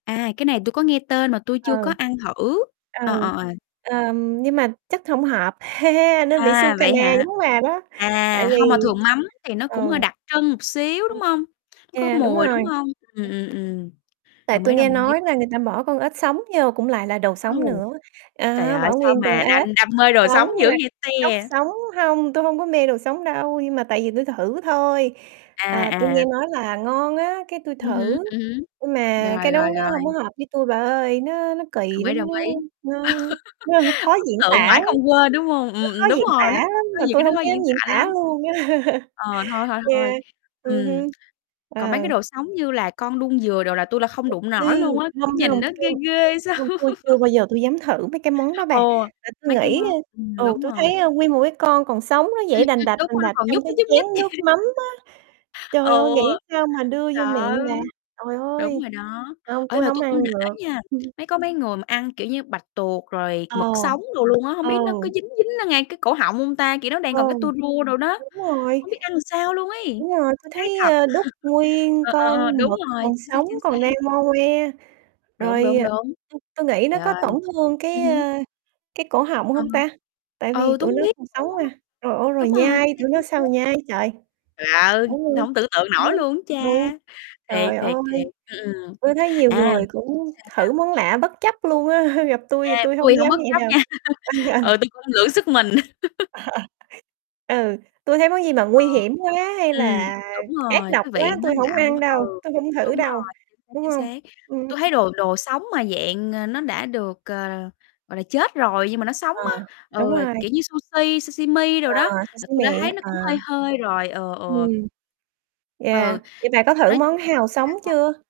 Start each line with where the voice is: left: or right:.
left: À, cái này tui có nghe tên mà tui
right: Ừ.
left: chưa có ăn thử. Ờ,
right: Ừ,
left: ờ, [unintelligible]
right: ờm, nhưng mà chắc hông hợp, nên bị xu
left: À,
right: cà
left: vậy
right: na
left: hả?
right: giống bà đó. Tại
left: À, hông, mà
right: vì
left: thường mắm thì nó cũng
right: ờ.,
left: hơi đặc trưng một xíu, đúng
right: [unintelligible]
left: hông? Nó có
right: yeah, đúng
left: mùi,
right: rồi.
left: đúng hông? Ừm, ừm, ừm,
right: Tại
left: đồng ý,
right: tui
left: đồng
right: nghe
left: ý.
right: nói là người ta bỏ con ếch sống vô cũng lại là đồ sống
left: Wow,
right: nữa.
left: trời
right: À,
left: ơi,
right: bỏ
left: sao
right: nguyên con
left: mà
right: ếch,
left: đam đam mê đồ
right: sống
left: sống dữ
right: nha,
left: vậy
right: cóc
left: te!
right: sống hông, tui hông có mê đồ sống đâu, nhưng mà tại vì tui thử thôi.
left: À,
right: À, tui
left: à.
right: nghe nói là ngon á, cái tui
left: Ừm hứm,
right: thử,
left: ừm hứm,
right: nhưng mà
left: rồi,
right: cái đó
left: rồi,
right: nó
left: rồi.
right: hông có hợp với tui bà ơi. Nó nó
left: Đồng
right: kỳ
left: ý,
right: lắm,
left: đồng ý.
right: nó nó nó khó diễn
left: Ấn tượng
right: tả
left: mãi
right: lắm.
left: không quên, đúng hông?
right: Nó
left: Ừm,
right: khó
left: ừm, đúng
right: diễn tả
left: rồi lắm
right: lắm,
left: có
right: mà
left: nhiều
right: tôi
left: cái thứ
right: hông
left: khó
right: dám
left: diễn
right: diễn
left: tả
right: tả
left: lắm.
right: luôn á.
left: Ờ, thôi, thôi, thôi.
right: Yeah, ừm
left: Ừm,
right: hưm,
left: còn mấy
right: ờ.
left: cái đồ sống như là con đuông dừa đồ là tui là không đụng
right: Ừm,
left: nổi luôn á, kiểu,
right: hông, hông,
left: nhìn nó ghê
right: hông,
left: ghê sao.
right: hông, tôi chưa bao giờ tôi dám thử mấy cái món đó bà,
left: Ồ,
right: à, tui
left: mấy cái
right: nghĩ,
left: món ừm,
right: a ừ,
left: đúng
right: tui thấy,
left: rồi.
right: a, nguyên một cái con còn sống nó
left: Ừm,
right: giãy đành
left: ừm.
right: đạch,
left: Đúng
right: đành
left: rồi, nó
right: đạch
left: còn
right: trong
left: nhúc
right: cái
left: nhích,
right: chén
left: nhúc nhích.
right: nước mắm á. Trời ơi,
left: Ừ,
right: nghĩ sao mà đưa vô miệng
left: sợ.
right: bà. Trời
left: Đúng
right: ơi,
left: rồi đó,
right: hông,
left: ê,
right: tui
left: mà
right: hông
left: tui cũng
right: ăn được.
left: nể nha,
right: [unintelligible]
left: mấy có mấy người mà ăn, kiểu như, bạch tuộc rồi
right: Ờ,
left: mực sống đồ luôn á, hông
right: ừ.
left: biết nó có dính dính ngay cái cổ họng hông ta? Kiểu, nó đang
right: Ừ,
left: còn cái tua rua đồ đó.
right: đúng rồi.
left: Hông biết ăn sao luôn ấy,
right: Đúng rồi, tui
left: hay
right: thấy,
left: thật.
right: a, đút nguyên
left: Ờ, ờ, ờ,
right: con
left: đúng
right: mực
left: rồi,
right: còn
left: chính xác,
right: sống,
left: chính xác.
right: còn đang ngo ngoe.
left: Đúng,
right: Rồi
left: đúng, đúng.
right: t tôi nghĩ nó
left: Trời
right: có
left: ơi,
right: tổn thương
left: ừm
right: cái,
left: hứm.
right: ơ, cái cổ họng
left: Ờ
right: hông ta?
left: hở,
right: Tại vì
left: ừ, tôi
right: tụi
left: hông
right: nó
left: biết
right: còn sống
left: nữa,
right: mà. Trời ơi, rồi
left: đúng rồi, chính
right: nhai,
left: xác,
right: tụi nó
left: chính
right: sao
left: xác.
right: nhai trời.
left: Trời ơi, hổng tưởng tượng nổi luôn á cha!
right: [unintelligible]
left: Thiệt,
right: Trời
left: thiệt,
right: ơi,
left: thiệt. Ừm, ừm,
right: tôi thấy nhiều
left: à,
right: người cũng
left: sao, sao?
right: thử món lạ bất chấp luôn á, gặp tui
left: À,
right: thì tui
left: ui,
right: hông
left: hổng
right: dám
left: bất
right: vậy
left: chấp
right: đâu.
left: nha.
right: Ừ, ừ.
left: Ừ, tôi cũng lượng sức mình.
right: Ừ, tui thấy món gì mà
left: Ờ,
right: nguy hiểm quá hay
left: ừm,
right: là
left: đúng
right: ác
left: rồi,
right: độc
left: cái vị
right: quá,
left: nó
right: tui
left: lạ
right: hổng ăn
left: quá
right: đâu,
left: ừ,
right: tui hông
left: đúng
right: thử đâu,
left: rồi, chính xác,
right: đúng
left: chính
right: không?
left: xác. Tui thấy
right: Ừm.
left: đồ đồ sống mà dạng, ờ, nó đã được, ờ, gọi là, chết rồi nhưng mà nó sống
right: À,
left: á
right: đúng
left: ừ,
right: rồi.
left: kiểu như sushi, sashimi đồ
right: À,
left: đó,
right: sa
left: là
right: xí
left: tui đã
right: mề
left: thấy
right: á,
left: nó
right: ờ.
left: cũng hơi hơi rồi, ừ, ừ.
right: Ừm.
left: Ừ,
right: Yeah, vậy bạn có thử
left: nói chung
right: món hào
left: sao,
right: sống
left: sao?
right: chưa?